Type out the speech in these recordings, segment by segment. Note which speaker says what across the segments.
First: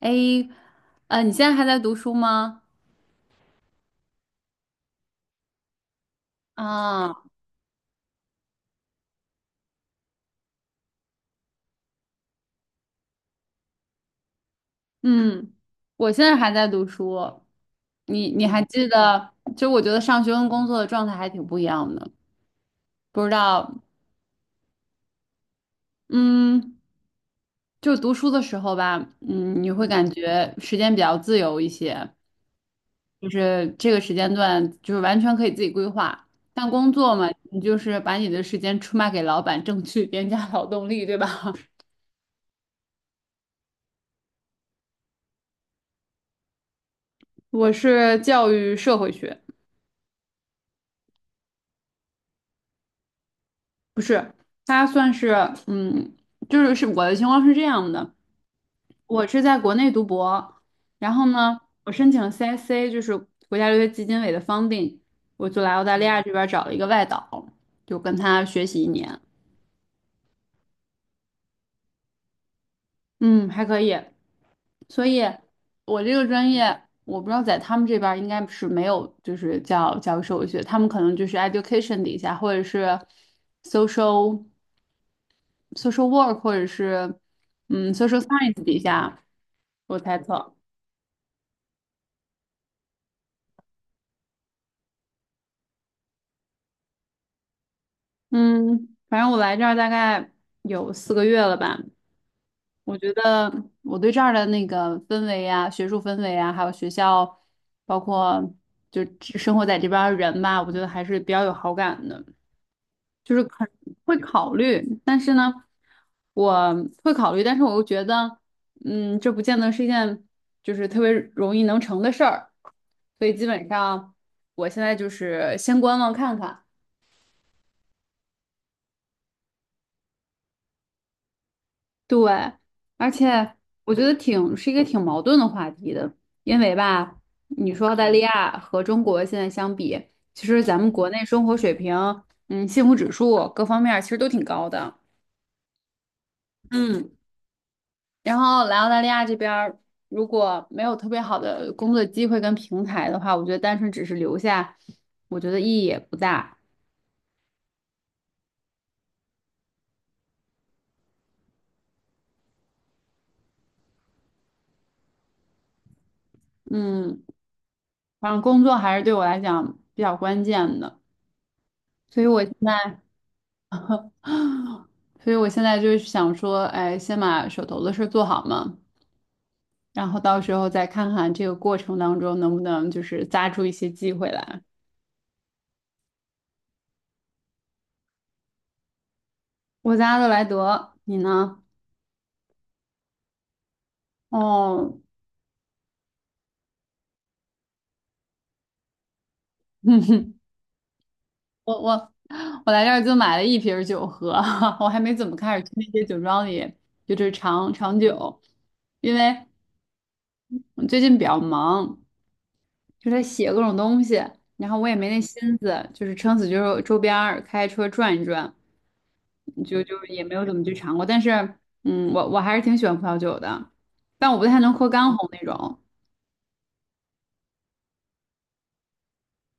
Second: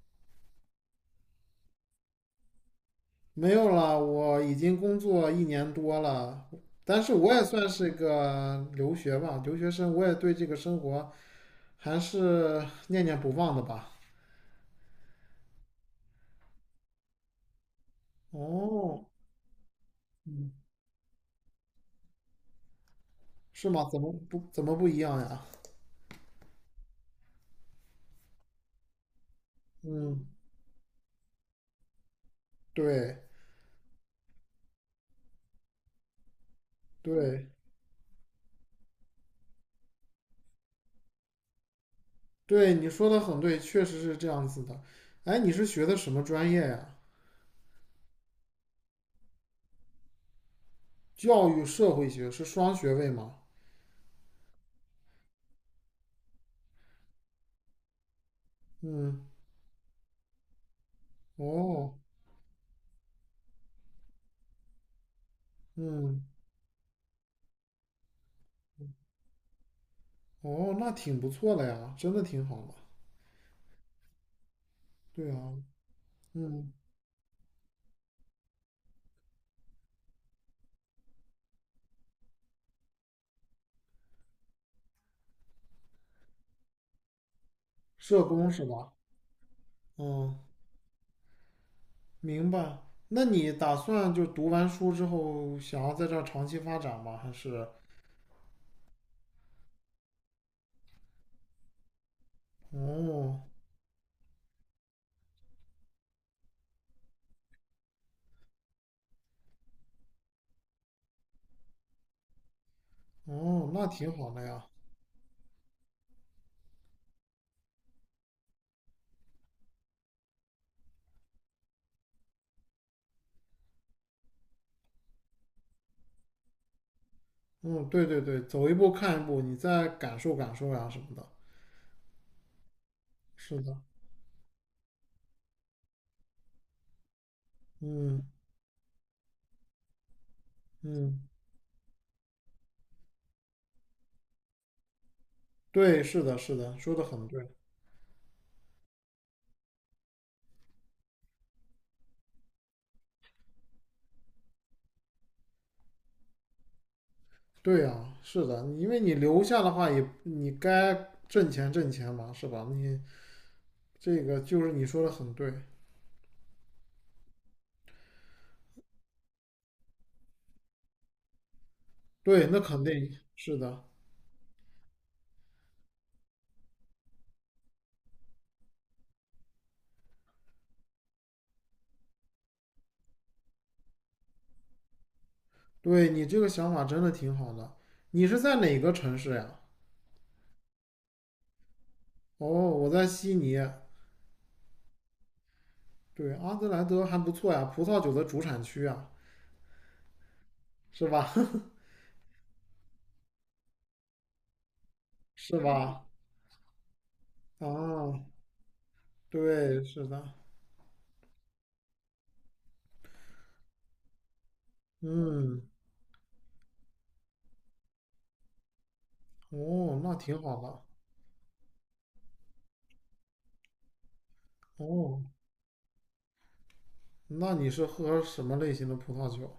Speaker 1: 哎，你现在还在读书吗？
Speaker 2: 没有了，我已经工作1年多了，但是
Speaker 1: 啊。
Speaker 2: 我也算是个留学吧，留学生，我也对这个生活还是念念不忘的吧。
Speaker 1: 嗯，我现在还在读书。你还记
Speaker 2: 哦，
Speaker 1: 得？就我觉得上学跟
Speaker 2: 嗯，
Speaker 1: 工作的状态还挺不一样的。不知
Speaker 2: 是
Speaker 1: 道。
Speaker 2: 吗？怎么不一样呀？
Speaker 1: 嗯，就读书的时候吧，你会感
Speaker 2: 嗯，
Speaker 1: 觉时间比较自由一些，
Speaker 2: 对
Speaker 1: 就是这个时间段就是完全可以自己规划。但工作嘛，
Speaker 2: 对
Speaker 1: 你就是把你的时间出卖给老板，挣取 廉价劳动力，对吧？
Speaker 2: 对，你说的很对，确实是这样子的。哎，你是学的什么专业呀？
Speaker 1: 我是教育社会学。
Speaker 2: 教育社会学是双学位吗？
Speaker 1: 不是，他算是嗯，就是我的情况是这样的，
Speaker 2: 嗯，
Speaker 1: 我是在国内读博，然后呢，
Speaker 2: 哦，
Speaker 1: 我申请了 CSC 就是国家留学基金委的 funding，我就来澳大利
Speaker 2: 嗯，
Speaker 1: 亚这边找了一个外导，就跟他学习一年。
Speaker 2: 哦，那挺不错的呀，真的挺好的。
Speaker 1: 嗯，还可以。所以，
Speaker 2: 对啊，
Speaker 1: 我这个专
Speaker 2: 嗯，
Speaker 1: 业我不知道在他们这边儿应该是没有，就是叫教授学，他们可能就是 education 底下或者是 social。social work 或者是social
Speaker 2: 社工
Speaker 1: science
Speaker 2: 是
Speaker 1: 底
Speaker 2: 吧？
Speaker 1: 下，我猜
Speaker 2: 嗯，
Speaker 1: 测。
Speaker 2: 明白。那你打算就读完书之后，想要在这儿长期发展吗？还是？
Speaker 1: 嗯，反正我来这儿大概有4个月了吧。我觉
Speaker 2: 哦，
Speaker 1: 得我对这儿的那个氛围呀，学术氛围啊，还有学校，包括就只生活在这边儿的人吧，我觉得还是比较有好感的。就是很
Speaker 2: 哦，那挺
Speaker 1: 会
Speaker 2: 好的
Speaker 1: 考
Speaker 2: 呀。
Speaker 1: 虑，但是呢，我会考虑，但是我又觉得，这不见得是一件就是特别容易能成的事儿，所以基本上我现在就是先观望看看。
Speaker 2: 嗯，对对对，走一步看一步，你再感受感受呀什么的。
Speaker 1: 对，而且
Speaker 2: 是的，
Speaker 1: 我觉得挺是一个挺矛盾的话题的，因为吧，你说澳大利
Speaker 2: 嗯
Speaker 1: 亚和中国现在相比，其实咱们国
Speaker 2: 嗯，
Speaker 1: 内生活水平，幸福指数各方面儿其实都挺高的。
Speaker 2: 对，是的，是的，说的
Speaker 1: 嗯，
Speaker 2: 很对。
Speaker 1: 然后来澳大利亚这边儿，如果没有特别好的工作机会跟平台的话，我觉得单纯只是留下，我觉得意义也不大。
Speaker 2: 对呀，是的，因为你留下的话也，你该挣钱挣钱嘛，是吧？你这个就是你说的很对，
Speaker 1: 嗯，反正工作还是对我来讲比较关键的，所以我
Speaker 2: 对，
Speaker 1: 现
Speaker 2: 那肯
Speaker 1: 在，
Speaker 2: 定是的，
Speaker 1: 所以我现在就是想说，哎，先把手头的事儿做好嘛，然后到时候再看看这个过程当中能不能就是扎出一些机会来。
Speaker 2: 对你这个想法真的挺好的。你是在哪个城市呀？
Speaker 1: 我在阿德莱德，你呢？
Speaker 2: 哦，我在悉尼。
Speaker 1: 哦，
Speaker 2: 对，阿德莱德还不错呀，葡萄酒的主产区啊，是吧？
Speaker 1: 我我我来这儿就买了一瓶儿酒喝，我还没怎 么开
Speaker 2: 是
Speaker 1: 始去那些
Speaker 2: 吧？
Speaker 1: 酒庄里，就是尝尝
Speaker 2: 啊，
Speaker 1: 酒，因为
Speaker 2: 对，是的。
Speaker 1: 我最近比较忙，就在写各种东西，然后我也没那心
Speaker 2: 嗯，
Speaker 1: 思，就是撑死就是周边儿开车转一转，就
Speaker 2: 哦，
Speaker 1: 就
Speaker 2: 那
Speaker 1: 也没
Speaker 2: 挺
Speaker 1: 有怎
Speaker 2: 好
Speaker 1: 么去
Speaker 2: 的。
Speaker 1: 尝过。但是，我还是挺喜欢葡萄酒的，但我不太能喝干
Speaker 2: 哦，
Speaker 1: 红那种，
Speaker 2: 那你是喝什么类型的葡萄酒？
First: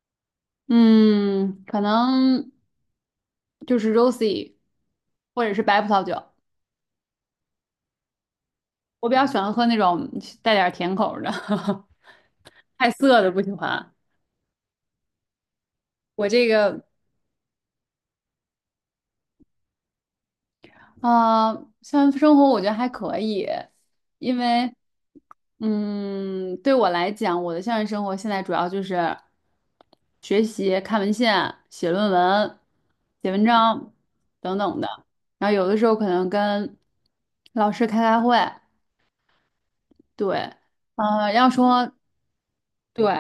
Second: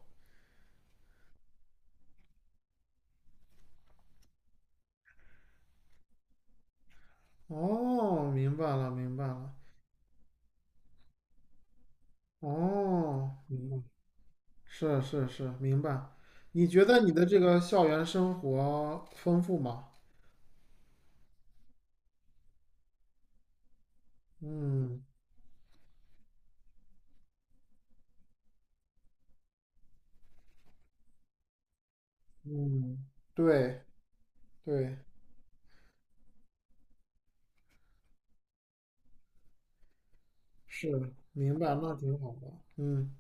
Speaker 1: 嗯，可能就是 rosé 或者是白葡萄酒。
Speaker 2: 哦，明白了，
Speaker 1: 我比
Speaker 2: 明白
Speaker 1: 较喜欢
Speaker 2: 了。
Speaker 1: 喝那种带点儿甜口儿的，太涩
Speaker 2: 哦，
Speaker 1: 的不喜
Speaker 2: 明白，
Speaker 1: 欢。
Speaker 2: 是是是，明白。
Speaker 1: 我这
Speaker 2: 你
Speaker 1: 个
Speaker 2: 觉得你的这个校园生活丰富吗？
Speaker 1: 啊，校园生活我觉得还可以，因为
Speaker 2: 嗯，
Speaker 1: 对我来讲，我的校园生活现在主要就是学习、看文献、写论文、
Speaker 2: 嗯，
Speaker 1: 写文
Speaker 2: 对
Speaker 1: 章等等
Speaker 2: 对，
Speaker 1: 的。然后有的时候可能跟老师开开会，对，
Speaker 2: 是，
Speaker 1: 要
Speaker 2: 明白，
Speaker 1: 说
Speaker 2: 那挺好的。
Speaker 1: 对，
Speaker 2: 嗯，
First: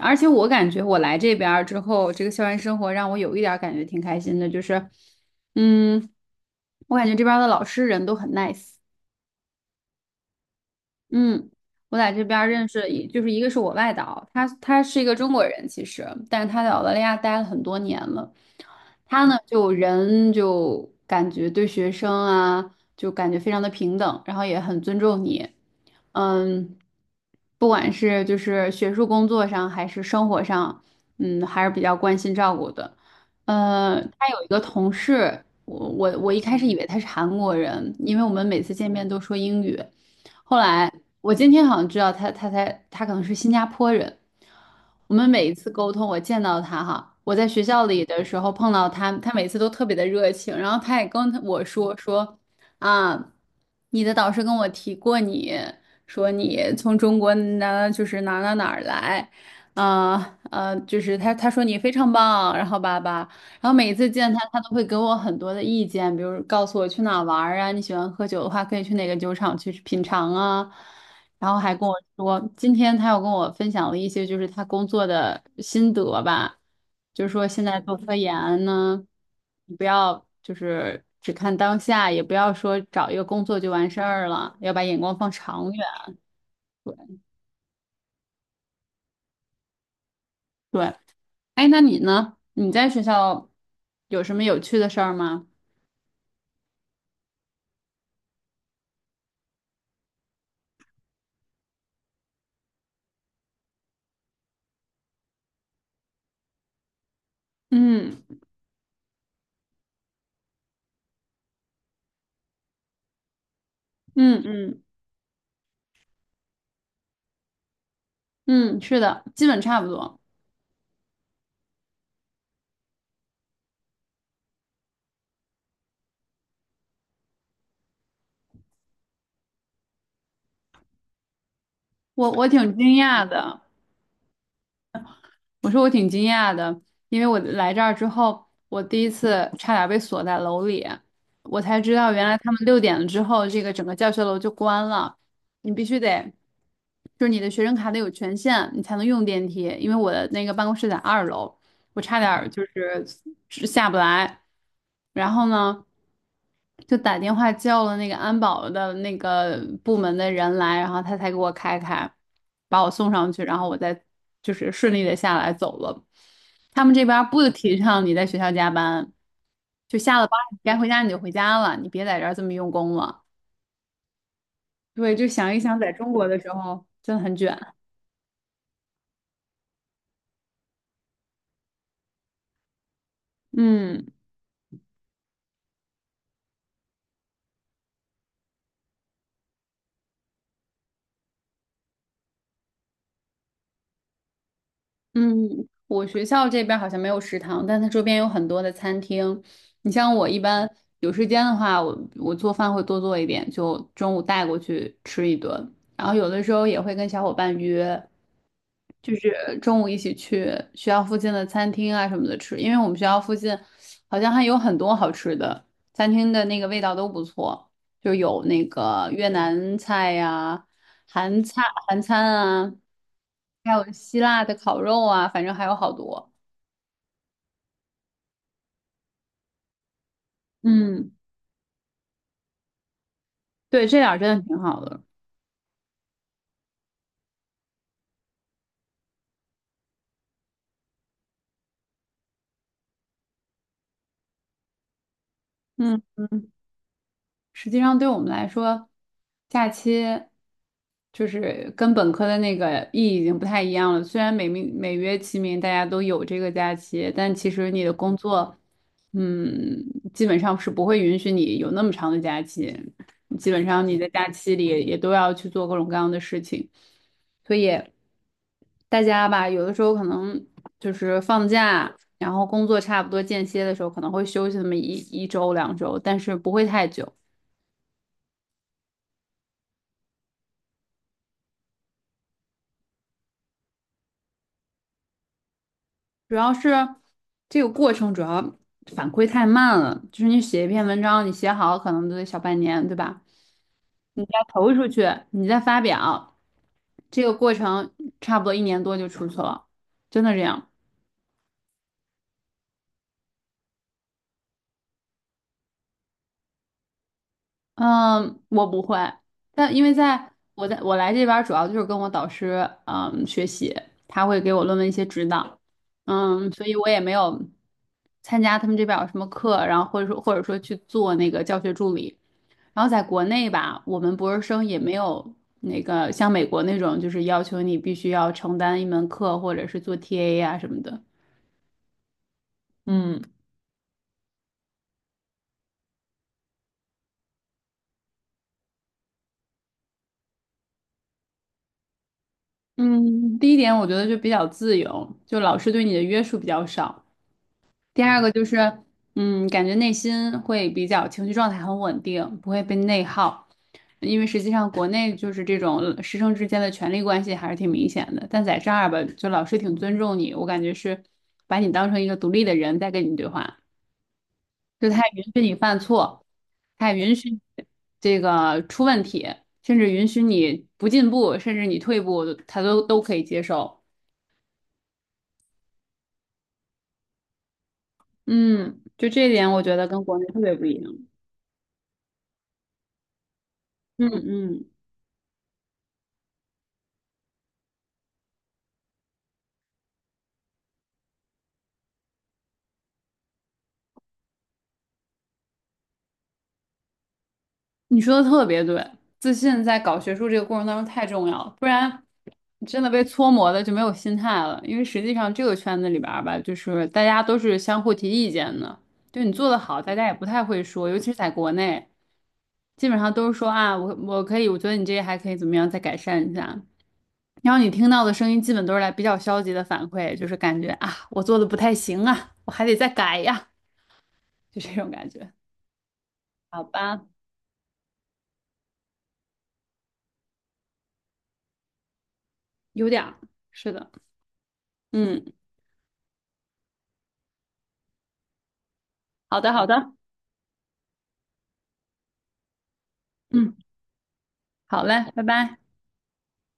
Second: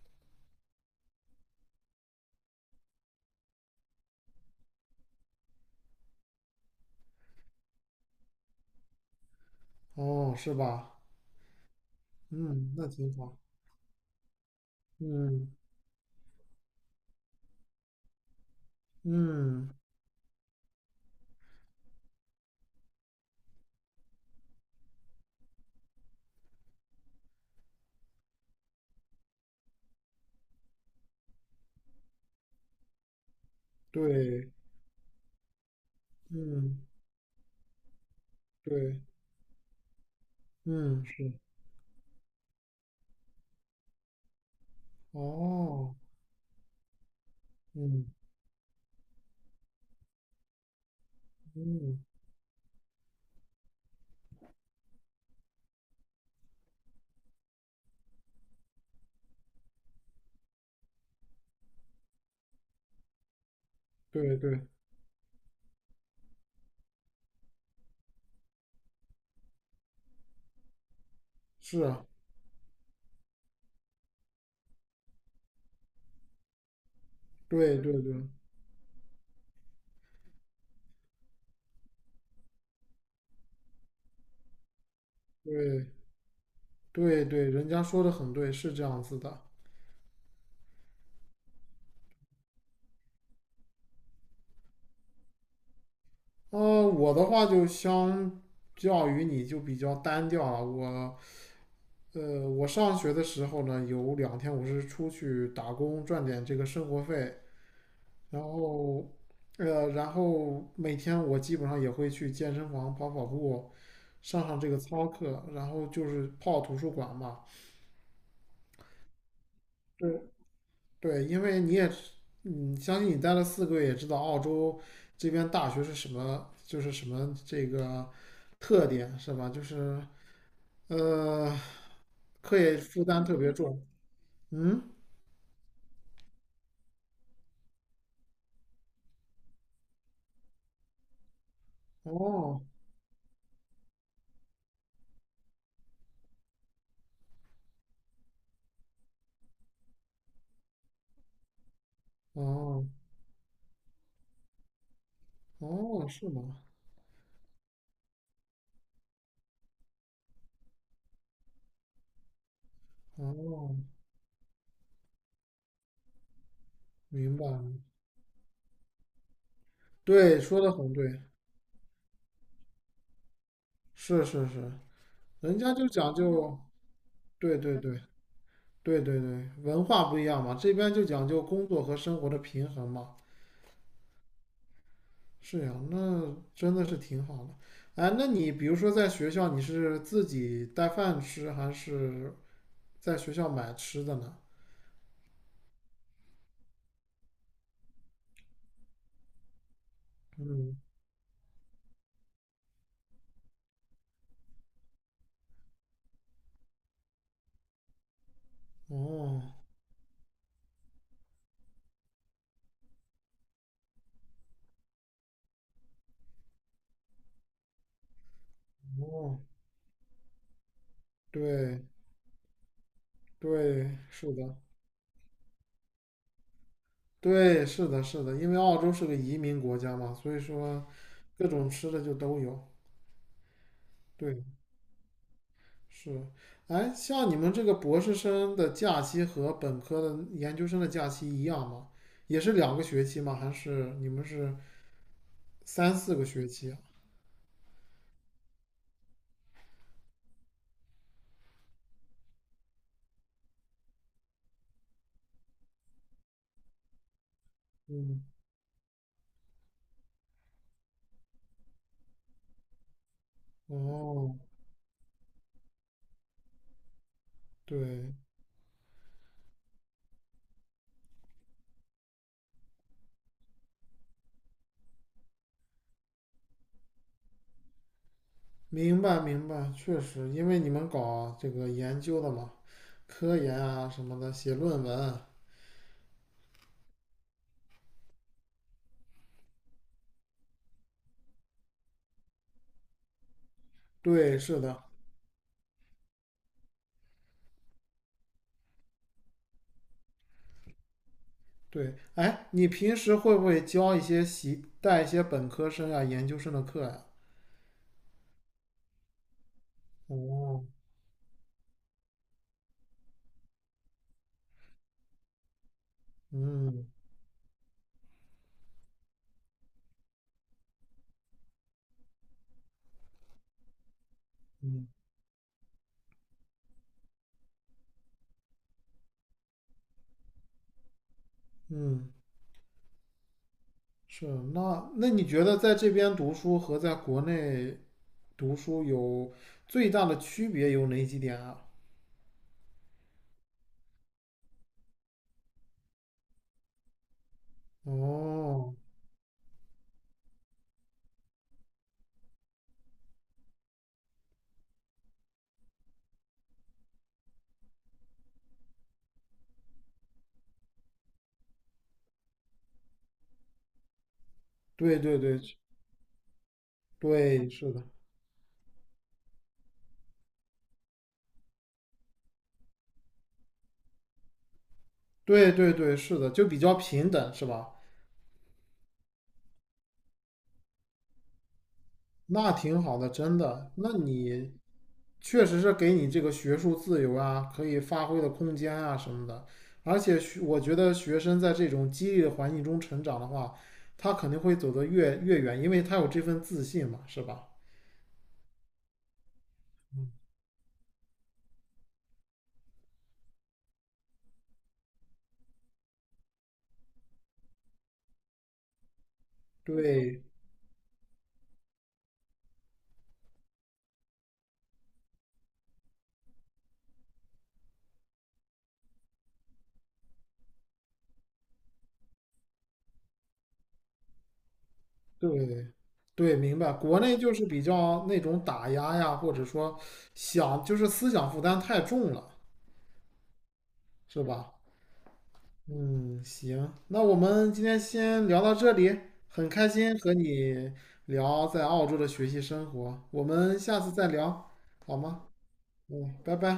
Speaker 1: 而且我感觉我来这边儿之后，这个校园生活让我有一点儿感觉挺开心的，就是，嗯，我感觉这边儿的老师人都很 nice。
Speaker 2: 哦，是吧？
Speaker 1: 嗯，我在这边儿认
Speaker 2: 嗯，
Speaker 1: 识，
Speaker 2: 那挺
Speaker 1: 就是
Speaker 2: 好。
Speaker 1: 一个是我外导，他是一个中国
Speaker 2: 嗯
Speaker 1: 人，其实，但是他在澳大利亚待了很多年了。他呢，
Speaker 2: 嗯，
Speaker 1: 就人就感觉对学生啊，就感觉非常的平等，然后也很尊重你。嗯，不管是就是学术工作上，还是生活上，还是比较关心照顾的。他有一
Speaker 2: 对，
Speaker 1: 个同事，我一开始以
Speaker 2: 嗯
Speaker 1: 为他是韩国人，因为我们每次见
Speaker 2: 对，
Speaker 1: 面都说英语。后来
Speaker 2: 嗯是。
Speaker 1: 我今天好像知道他，他可能是新加坡人。我们每一次沟
Speaker 2: 哦，
Speaker 1: 通，我见到他哈，我在学校里
Speaker 2: 嗯
Speaker 1: 的时候碰到他，他每次都特别的热情，然后他也跟我说
Speaker 2: 嗯，
Speaker 1: 说啊，你的导师跟我提过你，说你从中国哪就是哪哪哪儿来，就是他说你非常棒，然后吧，然后每一次见
Speaker 2: 对
Speaker 1: 他，
Speaker 2: 对，
Speaker 1: 他都会给我很多的意见，比如告诉我去哪玩儿啊，你喜欢喝酒的话，可以去哪个酒厂去品尝啊。然后还
Speaker 2: 是
Speaker 1: 跟我
Speaker 2: 啊
Speaker 1: 说，今天他又跟我分享了一些就是他工作的心得吧，就是说现
Speaker 2: 对
Speaker 1: 在
Speaker 2: 对
Speaker 1: 做科
Speaker 2: 对
Speaker 1: 研呢，你不要就是只看当下，也不要说找一个工作就完事儿了，要把眼光放长远。
Speaker 2: 对对对，人家说的很对，是这样子的。
Speaker 1: 对，哎，那你呢？你在学校有什么有趣的事儿吗？
Speaker 2: 我的话就相较于你就比较单调了，我。我上学的时候呢，有2天我是出去打工赚点这个生活费，
Speaker 1: 嗯
Speaker 2: 然后，然后每天我基本上也会去健身房跑跑步，
Speaker 1: 嗯
Speaker 2: 上上这个
Speaker 1: 嗯。
Speaker 2: 操课，然后就是泡图书馆嘛。
Speaker 1: 嗯，是的，基本差不多。
Speaker 2: 对对，因为你也，嗯，相信你待了4个月，也知道澳洲这边大学是什么，就是什么这个特点是吧？就是呃，
Speaker 1: 我
Speaker 2: 课
Speaker 1: 挺
Speaker 2: 业
Speaker 1: 惊
Speaker 2: 负担
Speaker 1: 讶
Speaker 2: 特别
Speaker 1: 的，
Speaker 2: 重。嗯，
Speaker 1: 我说我挺惊讶的，因为我来这儿之后，我第一次差点被锁在楼里，我才知道原来他
Speaker 2: 哦
Speaker 1: 们6点了之后，这个整个教学楼就关了，你必须得，就是你的学生卡得有权限，你才能用电梯。因为我的那个办公室在2楼，我差点儿就
Speaker 2: 哦。
Speaker 1: 是下不来。然后呢？
Speaker 2: 哦，是吗？
Speaker 1: 就打电话叫了那个安保的那个部门的人来，然后他才给我开开，把我送上去，然后
Speaker 2: 哦，
Speaker 1: 我再就是顺利的下来走了。他们这边儿
Speaker 2: 明白
Speaker 1: 不
Speaker 2: 了。
Speaker 1: 提倡你在学校加班，就下了班
Speaker 2: 对，
Speaker 1: 儿你
Speaker 2: 说的
Speaker 1: 该回
Speaker 2: 很
Speaker 1: 家你就
Speaker 2: 对，
Speaker 1: 回家了，你别在这儿这么用功了。
Speaker 2: 是是是，
Speaker 1: 对，就想
Speaker 2: 人
Speaker 1: 一
Speaker 2: 家
Speaker 1: 想，
Speaker 2: 就
Speaker 1: 在中
Speaker 2: 讲
Speaker 1: 国的时
Speaker 2: 究，
Speaker 1: 候真的很卷。
Speaker 2: 对对对对对对，文化不一样嘛，这边就讲究工作和生活的平衡嘛。
Speaker 1: 嗯。
Speaker 2: 是呀，那真的是挺好的。哎，那你比如说在学校，你是自己带饭吃，还是在学校买吃的呢？
Speaker 1: 嗯，我学校这边儿好像没有食堂，但它周边有很多的餐厅。你像我一般
Speaker 2: 嗯，
Speaker 1: 有时间的话，我做饭会多做一点，就中午带过去吃一顿。然后有的时候也会跟小伙伴约，就
Speaker 2: 哦，
Speaker 1: 是中午一起去学校附近的餐厅啊什么的吃，因为我们学校附近好像还有很多好吃的餐厅的那个味道都不错，就有那个越南菜呀、韩菜、
Speaker 2: 对
Speaker 1: 韩餐啊，还有
Speaker 2: 对，
Speaker 1: 希
Speaker 2: 是
Speaker 1: 腊的
Speaker 2: 的，
Speaker 1: 烤肉啊，反正还有好多。
Speaker 2: 对，是的，是的，因为澳洲是个移民国家嘛，所以说
Speaker 1: 嗯，
Speaker 2: 各种吃的就都有。
Speaker 1: 对，这点儿真的
Speaker 2: 对，
Speaker 1: 挺好的。
Speaker 2: 是。哎，像你们这个博士生的假期和本科的研究生的假期一样吗？也是2个学期吗？还是你们是三
Speaker 1: 嗯
Speaker 2: 四个学
Speaker 1: 嗯。
Speaker 2: 期啊？
Speaker 1: 实际上对我们来说，假期就是跟本科的那个意义已经不太一样了。虽然每名每月、其名，大家都有这个假期，但其实你的工
Speaker 2: 嗯，
Speaker 1: 作，嗯，基本上是不会允许你有那么长的假期。基本上你在假
Speaker 2: 哦，
Speaker 1: 期里也都要去做各种各样的事情，所以
Speaker 2: 对，
Speaker 1: 大家吧，有的时候可能就是放假，然后工作差不多间歇的时候，可能会休息那么一周两周，但是不会太久。
Speaker 2: 明白明白，确实，因为你们搞这个研究的嘛，科研啊什么的，写论文啊，
Speaker 1: 主要是这个过程主要反馈太慢了，就是你写一篇文章，你写好可能都得小半年，对吧？你再
Speaker 2: 对，是
Speaker 1: 投
Speaker 2: 的。
Speaker 1: 出去，你再发表，这个过程差不多1年多就出去了，真的这样。
Speaker 2: 对，哎，你平时会不会教一些习带一些本科生啊、研究生的课呀、
Speaker 1: 嗯，我不会，但因为在
Speaker 2: 哦，
Speaker 1: 我在我来这边儿主要就是跟我导师学习，他会给我论文一些指导，所以
Speaker 2: 嗯
Speaker 1: 我也没有参加他们这边儿有什么课，然后或者说去做那个教学助理。然后在国内吧，我们博士生也
Speaker 2: 嗯
Speaker 1: 没有那个像美国那种，就是要求你必须要承担一门课或者是做 TA 啊什么的。
Speaker 2: 嗯，
Speaker 1: 嗯
Speaker 2: 是。那你觉得在这边读书和在国内读书有最大的区别有哪几点啊？
Speaker 1: 嗯，第一点我觉得就比较自由，就老师对你的约束比较少。第二个就是，
Speaker 2: 哦，
Speaker 1: 感觉内心会比较情绪状态很稳定，不会被内耗。因为实际上国内就是这种师生之间的权力关系还是挺明显的，但在这儿吧，就老师挺尊重你，我感觉是把你当成一个独立的人在跟你对话。就
Speaker 2: 对
Speaker 1: 他也
Speaker 2: 对
Speaker 1: 允
Speaker 2: 对
Speaker 1: 许你犯错，他也允许你
Speaker 2: 对，是的，
Speaker 1: 这个出问题，甚至允许你不进步，甚至你退步，他都可以接受。
Speaker 2: 对对对，是的，就比较平等，是吧？
Speaker 1: 嗯，就这一点，我觉得跟国内特别不一样。
Speaker 2: 那挺好的，真的。那
Speaker 1: 嗯
Speaker 2: 你
Speaker 1: 嗯。
Speaker 2: 确实是给你这个学术自由啊，可以发挥的空间啊什么的。而且我觉得学生在这种激励的环境中成长的话，他肯定会走得越远，因为他有这份自信嘛，是吧？
Speaker 1: 你说的特别对，自信在搞学术这个过程当中太重要了，不然真的被搓磨的就没有心态了。因为实际上这个圈子里边儿吧，就是大家都是相互提意见的，就你做得好，大家也
Speaker 2: 对
Speaker 1: 不太会说，尤其是在国内，基本上都是说啊，我可以，我觉得你这个还可以怎么样，再改善一下。然后你听到的声音基本都是来比较消极的反馈，就是感觉啊，我做的不太行啊，我还得再改呀，就这种感觉。
Speaker 2: 对对，明
Speaker 1: 好
Speaker 2: 白。国
Speaker 1: 吧，
Speaker 2: 内就是比较那种打压呀，或者说想就是思想负担太重了，
Speaker 1: 有点儿，是的，
Speaker 2: 是吧？
Speaker 1: 嗯，
Speaker 2: 嗯，行，那我们今天先聊到这里，
Speaker 1: 好
Speaker 2: 很
Speaker 1: 的，好
Speaker 2: 开
Speaker 1: 的。
Speaker 2: 心和你聊在澳洲的学习生活，我
Speaker 1: 嗯，
Speaker 2: 们下次再聊，
Speaker 1: 好
Speaker 2: 好
Speaker 1: 嘞，拜
Speaker 2: 吗？
Speaker 1: 拜。
Speaker 2: 嗯，拜拜。